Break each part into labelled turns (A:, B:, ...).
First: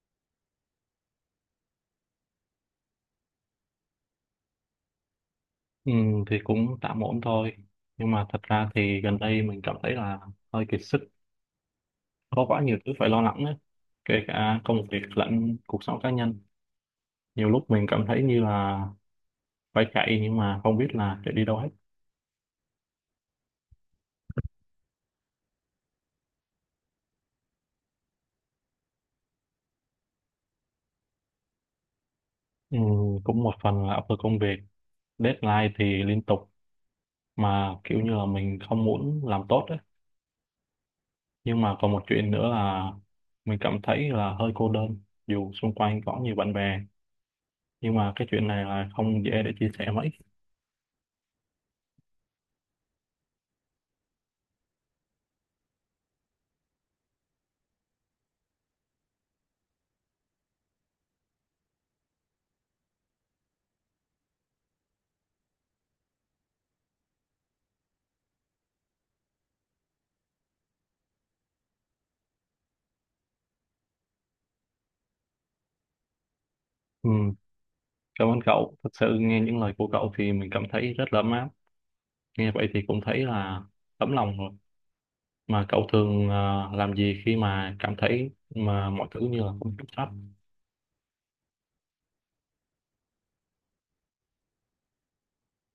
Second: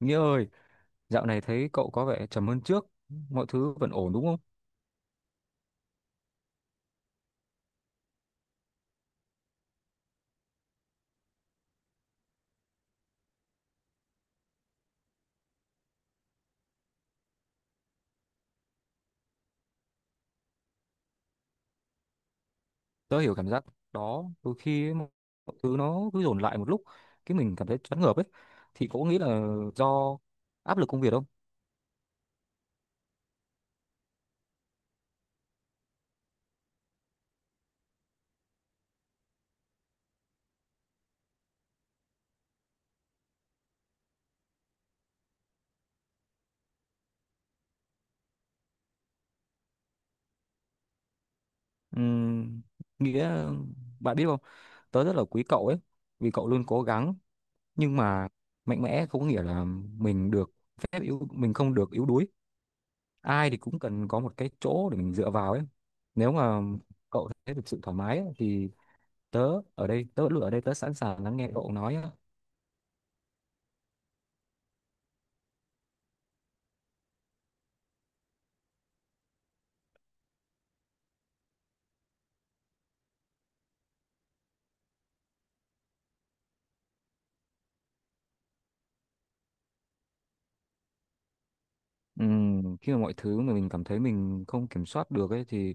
A: Nghĩa ơi, dạo này thấy cậu có vẻ trầm hơn trước, mọi thứ vẫn ổn đúng không?
B: Ừ, thì cũng tạm ổn thôi, nhưng mà thật ra thì gần đây mình cảm thấy là hơi kiệt sức, có quá nhiều thứ phải lo lắng ấy. Kể cả công việc lẫn cuộc sống cá nhân, nhiều lúc mình cảm thấy như là phải chạy nhưng mà không biết là chạy đi đâu hết.
A: Tớ hiểu cảm giác đó, đôi khi ấy, mọi thứ nó cứ dồn lại một lúc, cái mình cảm thấy choáng ngợp ấy. Thì cậu nghĩ là do áp lực công việc không?
B: Ừ, cũng một phần là áp lực công việc, deadline thì liên tục, mà kiểu như là mình không muốn làm tốt ấy. Nhưng mà còn một chuyện nữa là mình cảm thấy là hơi cô đơn, dù xung quanh có nhiều bạn bè nhưng mà cái chuyện này là không dễ để chia sẻ mấy.
A: Ừm, nghĩa bạn biết không, tớ rất là quý cậu ấy, vì cậu luôn cố gắng, nhưng mà mạnh mẽ không có nghĩa là mình được phép yếu, mình không được yếu đuối. Ai thì cũng cần có một cái chỗ để mình dựa vào ấy. Nếu mà cậu thấy được sự thoải mái ấy, thì tớ ở đây, tớ luôn ở đây, tớ sẵn sàng lắng nghe cậu nói á.
B: Ừ, cảm ơn cậu. Thật sự nghe những lời của cậu thì mình cảm thấy rất là ấm áp. Nghe vậy thì cũng thấy là tấm lòng rồi. Mà cậu thường làm gì khi mà cảm thấy mà mọi thứ như là không kiểm soát?
A: Khi mà mọi thứ mà mình cảm thấy mình không kiểm soát được ấy thì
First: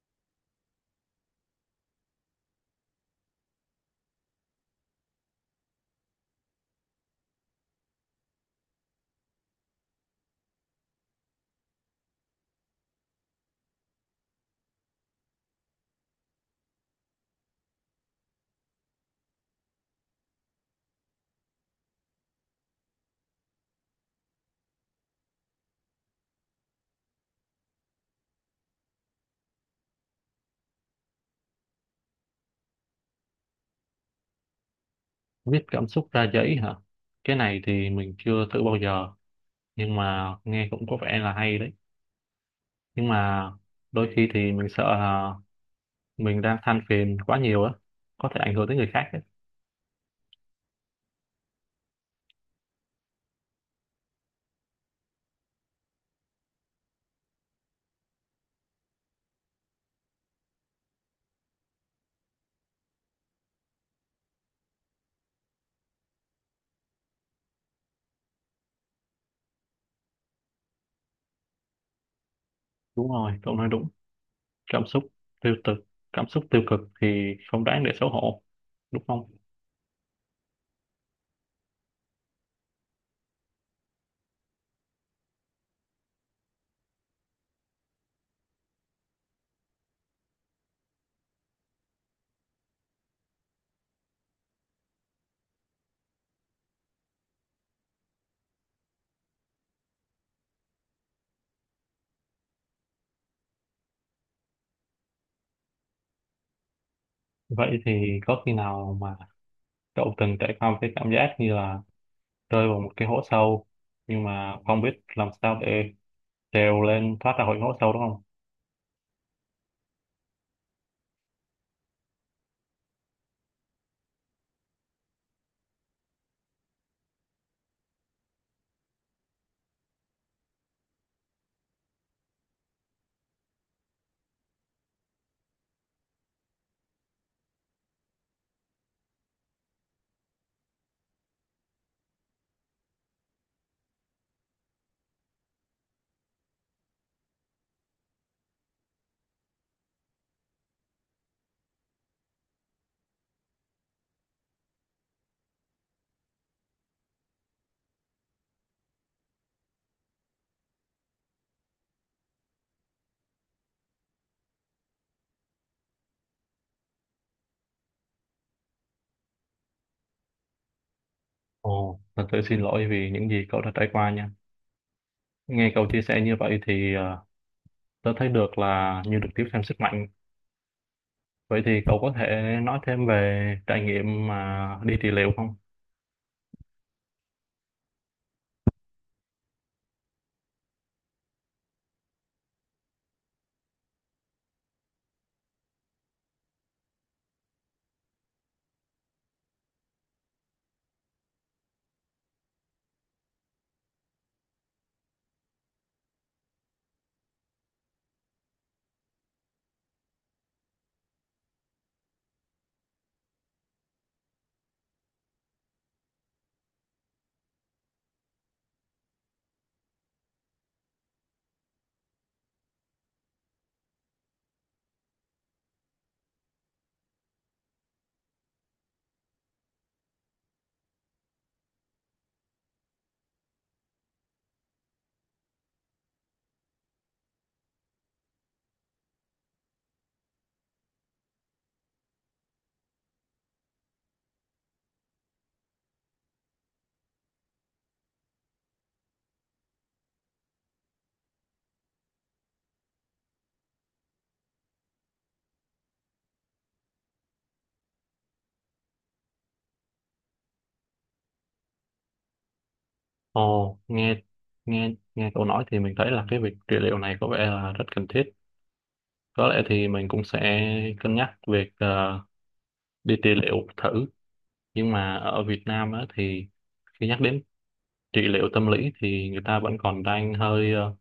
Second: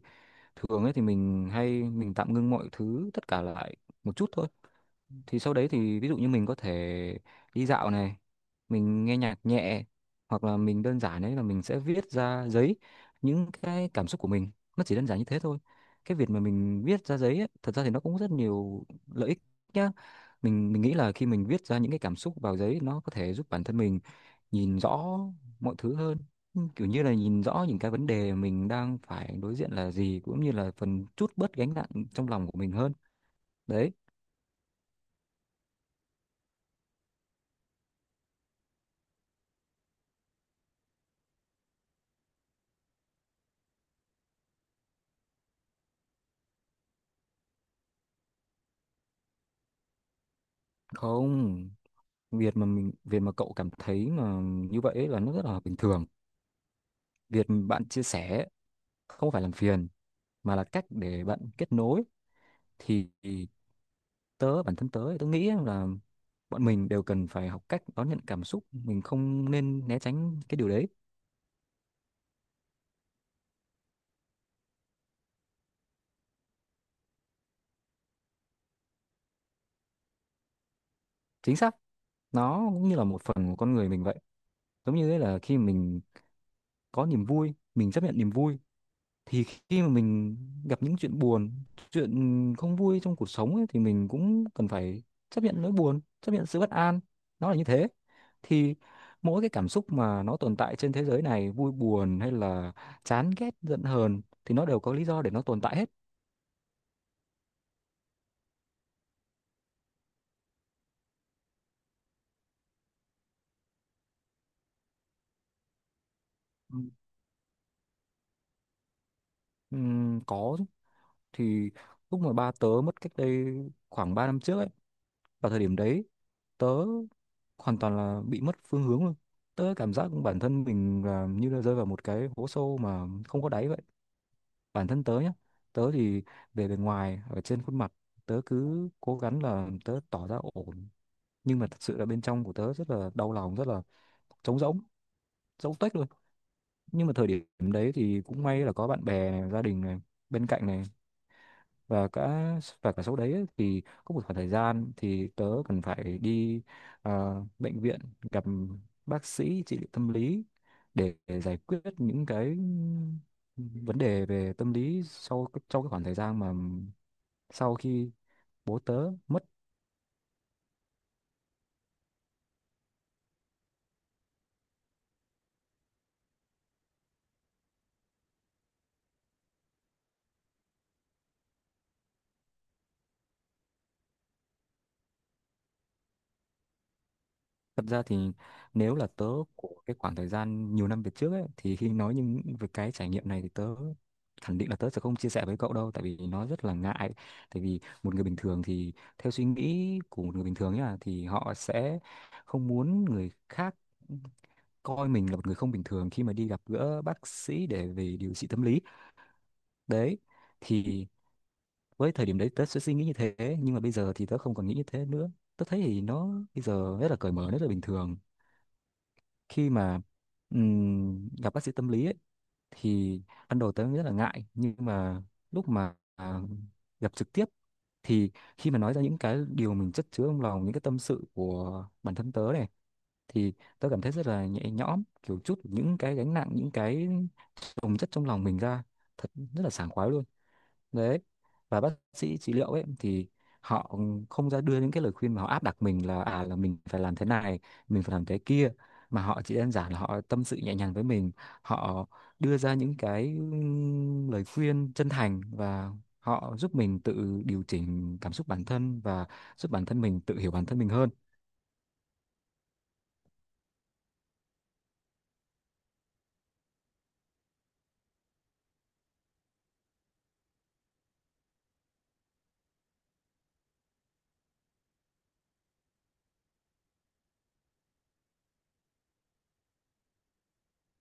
A: thường ấy thì mình hay tạm ngưng mọi thứ tất cả lại một chút thôi, thì sau đấy thì ví dụ như mình có thể đi dạo này, mình nghe nhạc nhẹ, hoặc là mình đơn giản ấy là mình sẽ viết ra giấy những cái cảm xúc của mình. Nó chỉ đơn giản như thế thôi. Cái việc mà mình viết ra giấy ấy, thật ra thì nó cũng rất nhiều lợi ích nhá. Mình nghĩ là khi mình viết ra những cái cảm xúc vào giấy, nó có thể giúp bản thân mình nhìn rõ mọi thứ hơn. Ừ, kiểu như là nhìn rõ những cái vấn đề mình đang phải đối diện là gì, cũng như là phần chút bớt gánh nặng trong lòng của mình hơn đấy.
B: Viết cảm xúc ra giấy hả? Cái này thì mình chưa thử bao giờ, nhưng mà nghe cũng có vẻ là hay đấy. Nhưng mà đôi khi thì mình sợ là mình đang than phiền quá nhiều á, có thể ảnh hưởng tới người khác đấy.
A: Không, việc mà mình, việc mà cậu cảm thấy mà như vậy ấy là nó rất là bình thường. Việc bạn chia sẻ không phải làm phiền mà là cách để bạn kết nối. Thì tớ, bản thân tớ thì tớ nghĩ là bọn mình đều cần phải học cách đón nhận cảm xúc, mình không nên né tránh cái điều đấy.
B: Đúng rồi, cậu nói đúng. Cảm xúc tiêu cực, cảm xúc tiêu cực thì không đáng để xấu hổ, đúng không?
A: Chính xác, nó cũng như là một phần của con người mình vậy. Giống như ấy là khi mình có niềm vui mình chấp nhận niềm vui, thì khi mà mình gặp những chuyện buồn, chuyện không vui trong cuộc sống ấy, thì mình cũng cần phải chấp nhận nỗi buồn, chấp nhận sự bất an. Nó là như thế. Thì mỗi cái cảm xúc mà nó tồn tại trên thế giới này, vui buồn hay là chán ghét giận hờn, thì nó đều có lý do để nó tồn tại hết.
B: Vậy thì có khi nào mà cậu từng trải qua một cái cảm giác như là rơi vào một cái hố sâu nhưng mà không biết làm sao để
A: Ừ.
B: trèo lên thoát ra khỏi hố sâu, đúng không?
A: Có chứ. Thì lúc mà ba tớ mất cách đây khoảng 3 năm trước ấy, vào thời điểm đấy tớ hoàn toàn là bị mất phương hướng luôn. Tớ cảm giác bản thân mình là như là rơi vào một cái hố sâu mà không có đáy vậy. Bản thân tớ nhá, tớ thì về bề ngoài ở trên khuôn mặt tớ cứ cố gắng là tớ tỏ ra ổn, nhưng mà thật sự là bên trong của tớ rất là đau lòng, rất là trống rỗng, trống tuếch luôn. Nhưng mà thời điểm đấy thì cũng may là có bạn bè này, gia đình này bên cạnh này, và cả và cả sau đấy ấy, thì có một khoảng thời gian thì tớ cần phải đi bệnh viện gặp bác sĩ trị liệu tâm lý, để giải quyết những cái vấn đề về tâm lý sau sau cái khoảng thời gian mà sau khi bố tớ mất.
B: Ồ, thật sự xin lỗi vì những gì cậu đã trải qua nha. Nghe cậu chia sẻ như vậy thì tớ thấy được là như được tiếp thêm sức mạnh. Vậy thì cậu có thể nói thêm về trải nghiệm mà đi trị liệu không?
A: Thật ra thì nếu là tớ của cái khoảng thời gian nhiều năm về trước ấy, thì khi nói những về cái trải nghiệm này thì tớ khẳng định là tớ sẽ không chia sẻ với cậu đâu, tại vì nó rất là ngại. Tại vì một người bình thường thì, theo suy nghĩ của một người bình thường nhá, thì họ sẽ không muốn người khác coi mình là một người không bình thường khi mà đi gặp gỡ bác sĩ để về điều trị tâm lý đấy. Thì với thời điểm đấy tớ sẽ suy nghĩ như thế, nhưng mà bây giờ thì tớ không còn nghĩ như thế nữa. Tớ thấy thì nó bây giờ rất là cởi mở, rất là bình thường. Khi mà gặp bác sĩ tâm lý ấy, thì ban đầu tớ rất là ngại, nhưng mà lúc mà gặp trực tiếp, thì khi mà nói ra những cái điều mình chất chứa trong lòng, những cái tâm sự của bản thân tớ này, thì tớ cảm thấy rất là nhẹ nhõm, kiểu chút những cái gánh nặng, những cái chồng chất trong lòng mình ra, thật rất là sảng khoái luôn đấy. Và bác sĩ trị liệu ấy thì họ không ra đưa những cái lời khuyên mà họ áp đặt mình là à là mình phải làm thế này, mình phải làm thế kia, mà họ chỉ đơn giản là họ tâm sự nhẹ nhàng với mình. Họ đưa ra những cái lời khuyên chân thành, và họ giúp mình tự điều chỉnh cảm xúc bản thân và giúp bản thân mình tự hiểu bản thân mình hơn.
B: Ồ, nghe nghe nghe cậu nói thì mình thấy là cái việc trị liệu này có vẻ là rất cần thiết. Có lẽ thì mình cũng sẽ cân nhắc việc đi trị liệu thử, nhưng mà ở Việt Nam á, thì khi nhắc đến trị liệu tâm lý thì người ta vẫn còn đang hơi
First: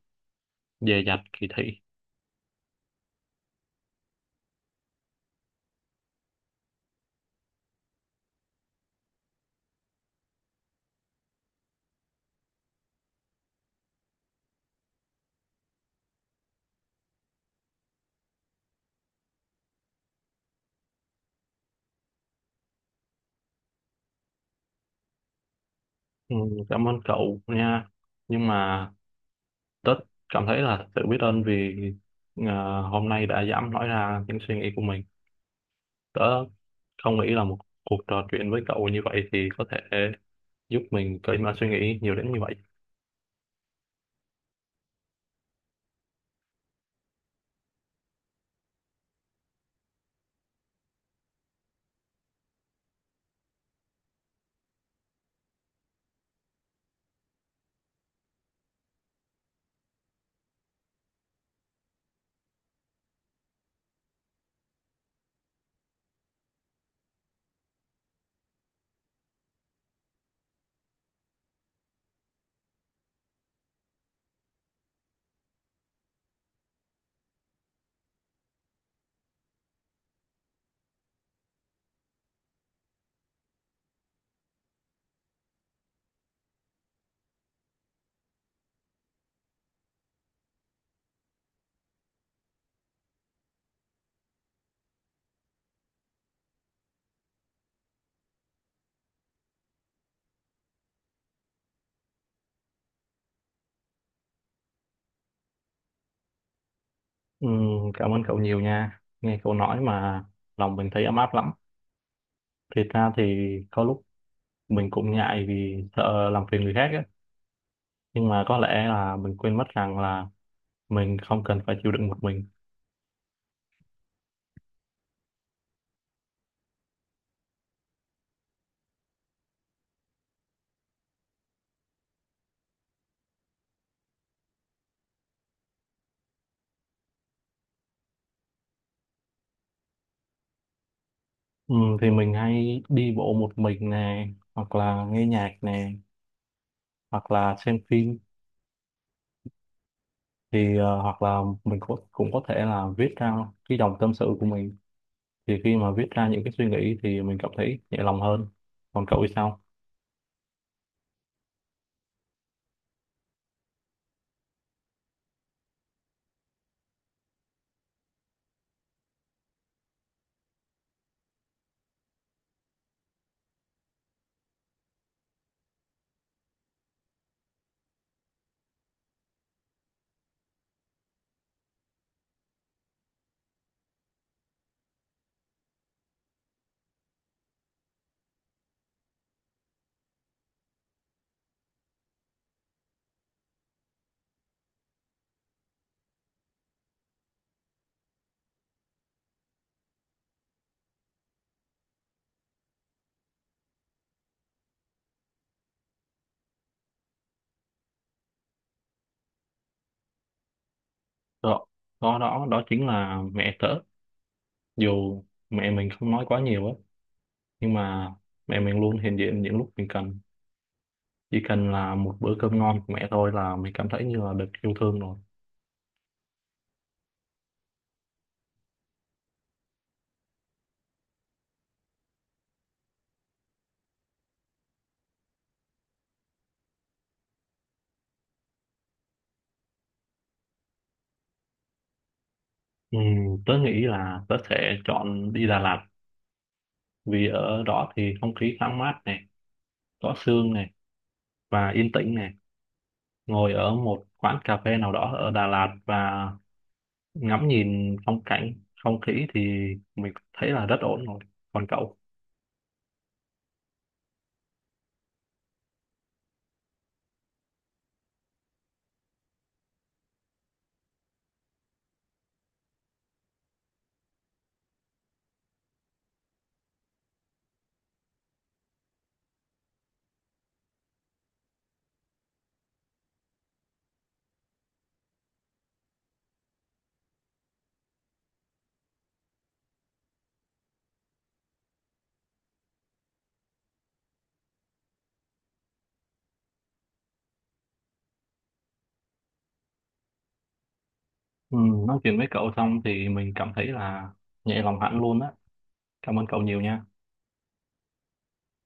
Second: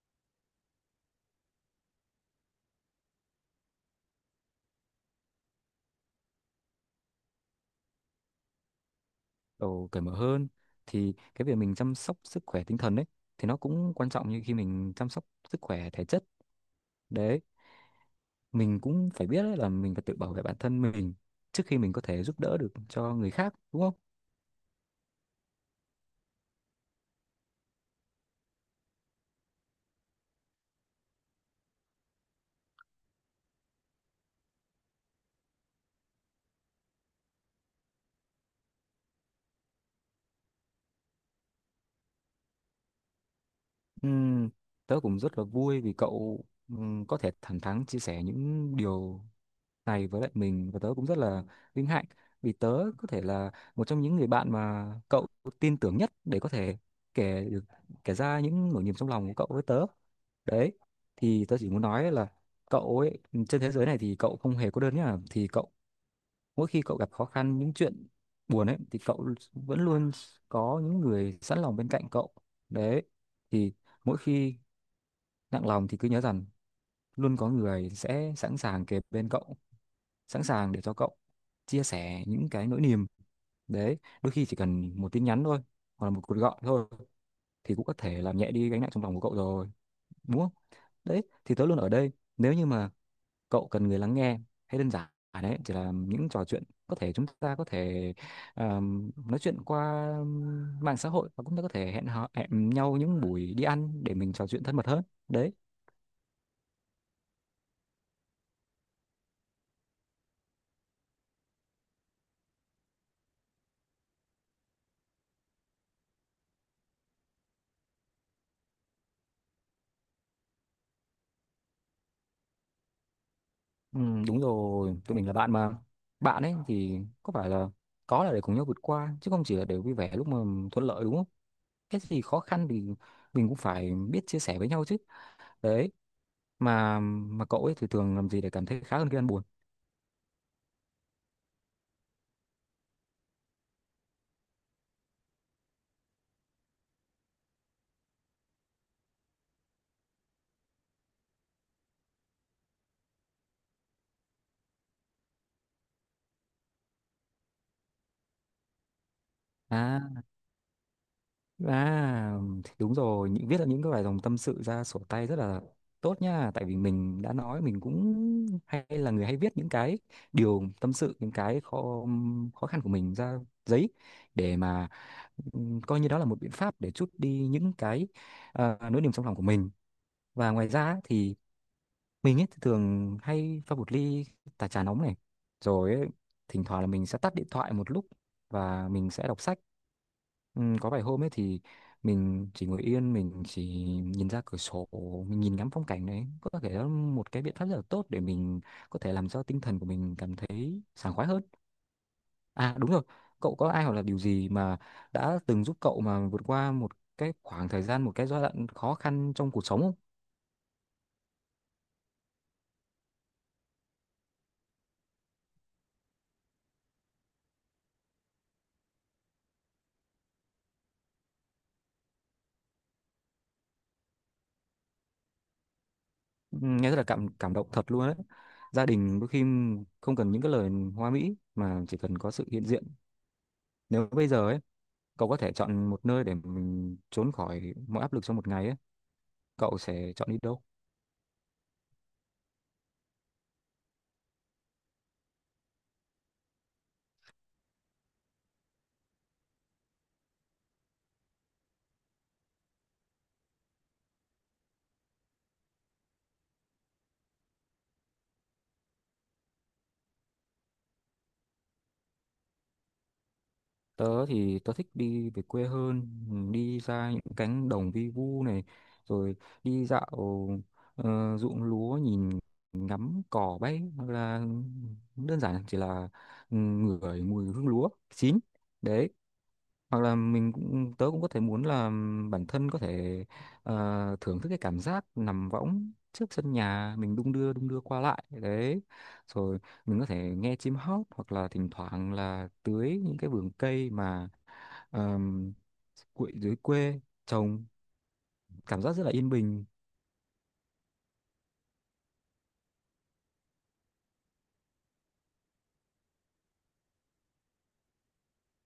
B: dè dặt, kỳ thị.
A: Đầu cởi mở hơn, thì cái việc mình chăm sóc sức khỏe tinh thần ấy, thì nó cũng quan trọng như khi mình chăm sóc sức khỏe thể chất đấy. Mình cũng phải biết đấy là mình phải tự bảo vệ bản thân mình trước khi mình có thể giúp đỡ được cho người khác, đúng không?
B: Ừ, cảm ơn cậu nha, nhưng mà tớ cảm thấy là sự biết ơn vì hôm nay đã dám nói ra những suy nghĩ của mình. Tớ không nghĩ là một cuộc trò chuyện với cậu như vậy thì có thể giúp mình cởi mở suy nghĩ nhiều đến như vậy.
A: Ừm, Tớ cũng rất là vui vì cậu có thể thẳng thắn chia sẻ những điều này với lại mình, và tớ cũng rất là vinh hạnh vì tớ có thể là một trong những người bạn mà cậu tin tưởng nhất để có thể kể được, kể ra những nỗi niềm trong lòng của cậu với tớ đấy. Thì tớ chỉ muốn nói là cậu ấy, trên thế giới này thì cậu không hề cô đơn nhá. Thì cậu, mỗi khi cậu gặp khó khăn, những chuyện buồn ấy, thì cậu vẫn luôn có những người sẵn lòng bên cạnh cậu đấy. Thì mỗi khi nặng lòng thì cứ nhớ rằng luôn có người sẽ sẵn sàng kề bên cậu, sẵn sàng để cho cậu chia sẻ những cái nỗi niềm đấy. Đôi khi chỉ cần một tin nhắn thôi hoặc là một cuộc gọi thôi thì cũng có thể làm nhẹ đi gánh nặng trong lòng của cậu rồi, đúng không? Đấy, thì tớ luôn ở đây nếu như mà cậu cần người lắng nghe, hay đơn giản à đấy chỉ là những trò chuyện, có thể chúng ta có thể nói chuyện qua mạng xã hội, và cũng ta có thể hẹn nhau những buổi đi ăn để mình trò chuyện thân mật hơn đấy.
B: Ừ, cảm ơn cậu nhiều nha, nghe cậu nói mà lòng mình thấy ấm áp lắm. Thiệt ra thì có lúc mình cũng ngại vì sợ làm phiền người khác á, nhưng mà có lẽ là mình quên mất rằng là mình không cần phải chịu đựng một mình.
A: Ừ, đúng rồi, tụi mình là bạn mà. Bạn ấy thì có là để cùng nhau vượt qua chứ không chỉ là để vui vẻ lúc mà thuận lợi, đúng không? Cái gì khó khăn thì mình cũng phải biết chia sẻ với nhau chứ đấy. Mà cậu ấy thì thường làm gì để cảm thấy khá hơn khi ăn buồn?
B: Ừ, thì mình hay đi bộ một mình nè, hoặc là nghe nhạc nè, hoặc là xem phim, thì hoặc là mình cũng cũng có thể là viết ra cái dòng tâm sự của mình. Thì khi mà viết ra những cái suy nghĩ thì mình cảm thấy nhẹ lòng hơn. Còn cậu thì sao?
A: À À, thì đúng rồi, những viết ra những cái bài dòng tâm sự ra sổ tay rất là tốt nha, tại vì mình đã nói mình cũng hay là người hay viết những cái điều tâm sự, những cái khó khó khăn của mình ra giấy, để mà coi như đó là một biện pháp để trút đi những cái nỗi niềm trong lòng của mình. Và ngoài ra thì mình ấy thì thường hay pha một ly tà trà nóng này, rồi ấy, thỉnh thoảng là mình sẽ tắt điện thoại một lúc và mình sẽ đọc sách. Ừ, có vài hôm ấy thì mình chỉ ngồi yên, mình chỉ nhìn ra cửa sổ, mình nhìn ngắm phong cảnh đấy. Có thể đó là một cái biện pháp rất là tốt để mình có thể làm cho tinh thần của mình cảm thấy sảng khoái hơn. À đúng rồi, cậu có ai hoặc là điều gì mà đã từng giúp cậu mà vượt qua một cái khoảng thời gian, một cái giai đoạn khó khăn trong cuộc sống không?
B: Đó đó đó đó chính là mẹ tớ. Dù mẹ mình không nói quá nhiều á, nhưng mà mẹ mình luôn hiện diện những lúc mình cần. Chỉ cần là một bữa cơm ngon của mẹ thôi là mình cảm thấy như là được yêu thương rồi.
A: Nghe rất là cảm cảm động thật luôn đấy. Gia đình đôi khi không cần những cái lời hoa mỹ mà chỉ cần có sự hiện diện. Nếu bây giờ ấy cậu có thể chọn một nơi để mình trốn khỏi mọi áp lực trong một ngày ấy, cậu sẽ chọn đi đâu?
B: Ừ, tớ nghĩ là tớ sẽ chọn đi Đà Lạt, vì ở đó thì không khí thoáng mát này, có sương này, và yên tĩnh này. Ngồi ở một quán cà phê nào đó ở Đà Lạt và ngắm nhìn phong cảnh, không khí thì mình thấy là rất ổn rồi. Còn cậu?
A: Tớ thì tớ thích đi về quê hơn. Ừ, đi ra những cánh đồng vi vu này, rồi đi dạo ruộng lúa, nhìn ngắm cỏ bay, hoặc là đơn giản chỉ là, ừ, ngửi mùi hương lúa chín đấy. Hoặc là mình cũng tớ cũng có thể muốn là bản thân có thể thưởng thức cái cảm giác nằm võng trước sân nhà mình, đung đưa qua lại đấy. Rồi mình có thể nghe chim hót, hoặc là thỉnh thoảng là tưới những cái vườn cây mà ờm, quậy dưới quê trồng. Cảm giác rất là yên bình.
B: Ừ, nói chuyện với cậu xong thì mình cảm thấy là nhẹ lòng hẳn luôn á. Cảm ơn cậu nhiều nha.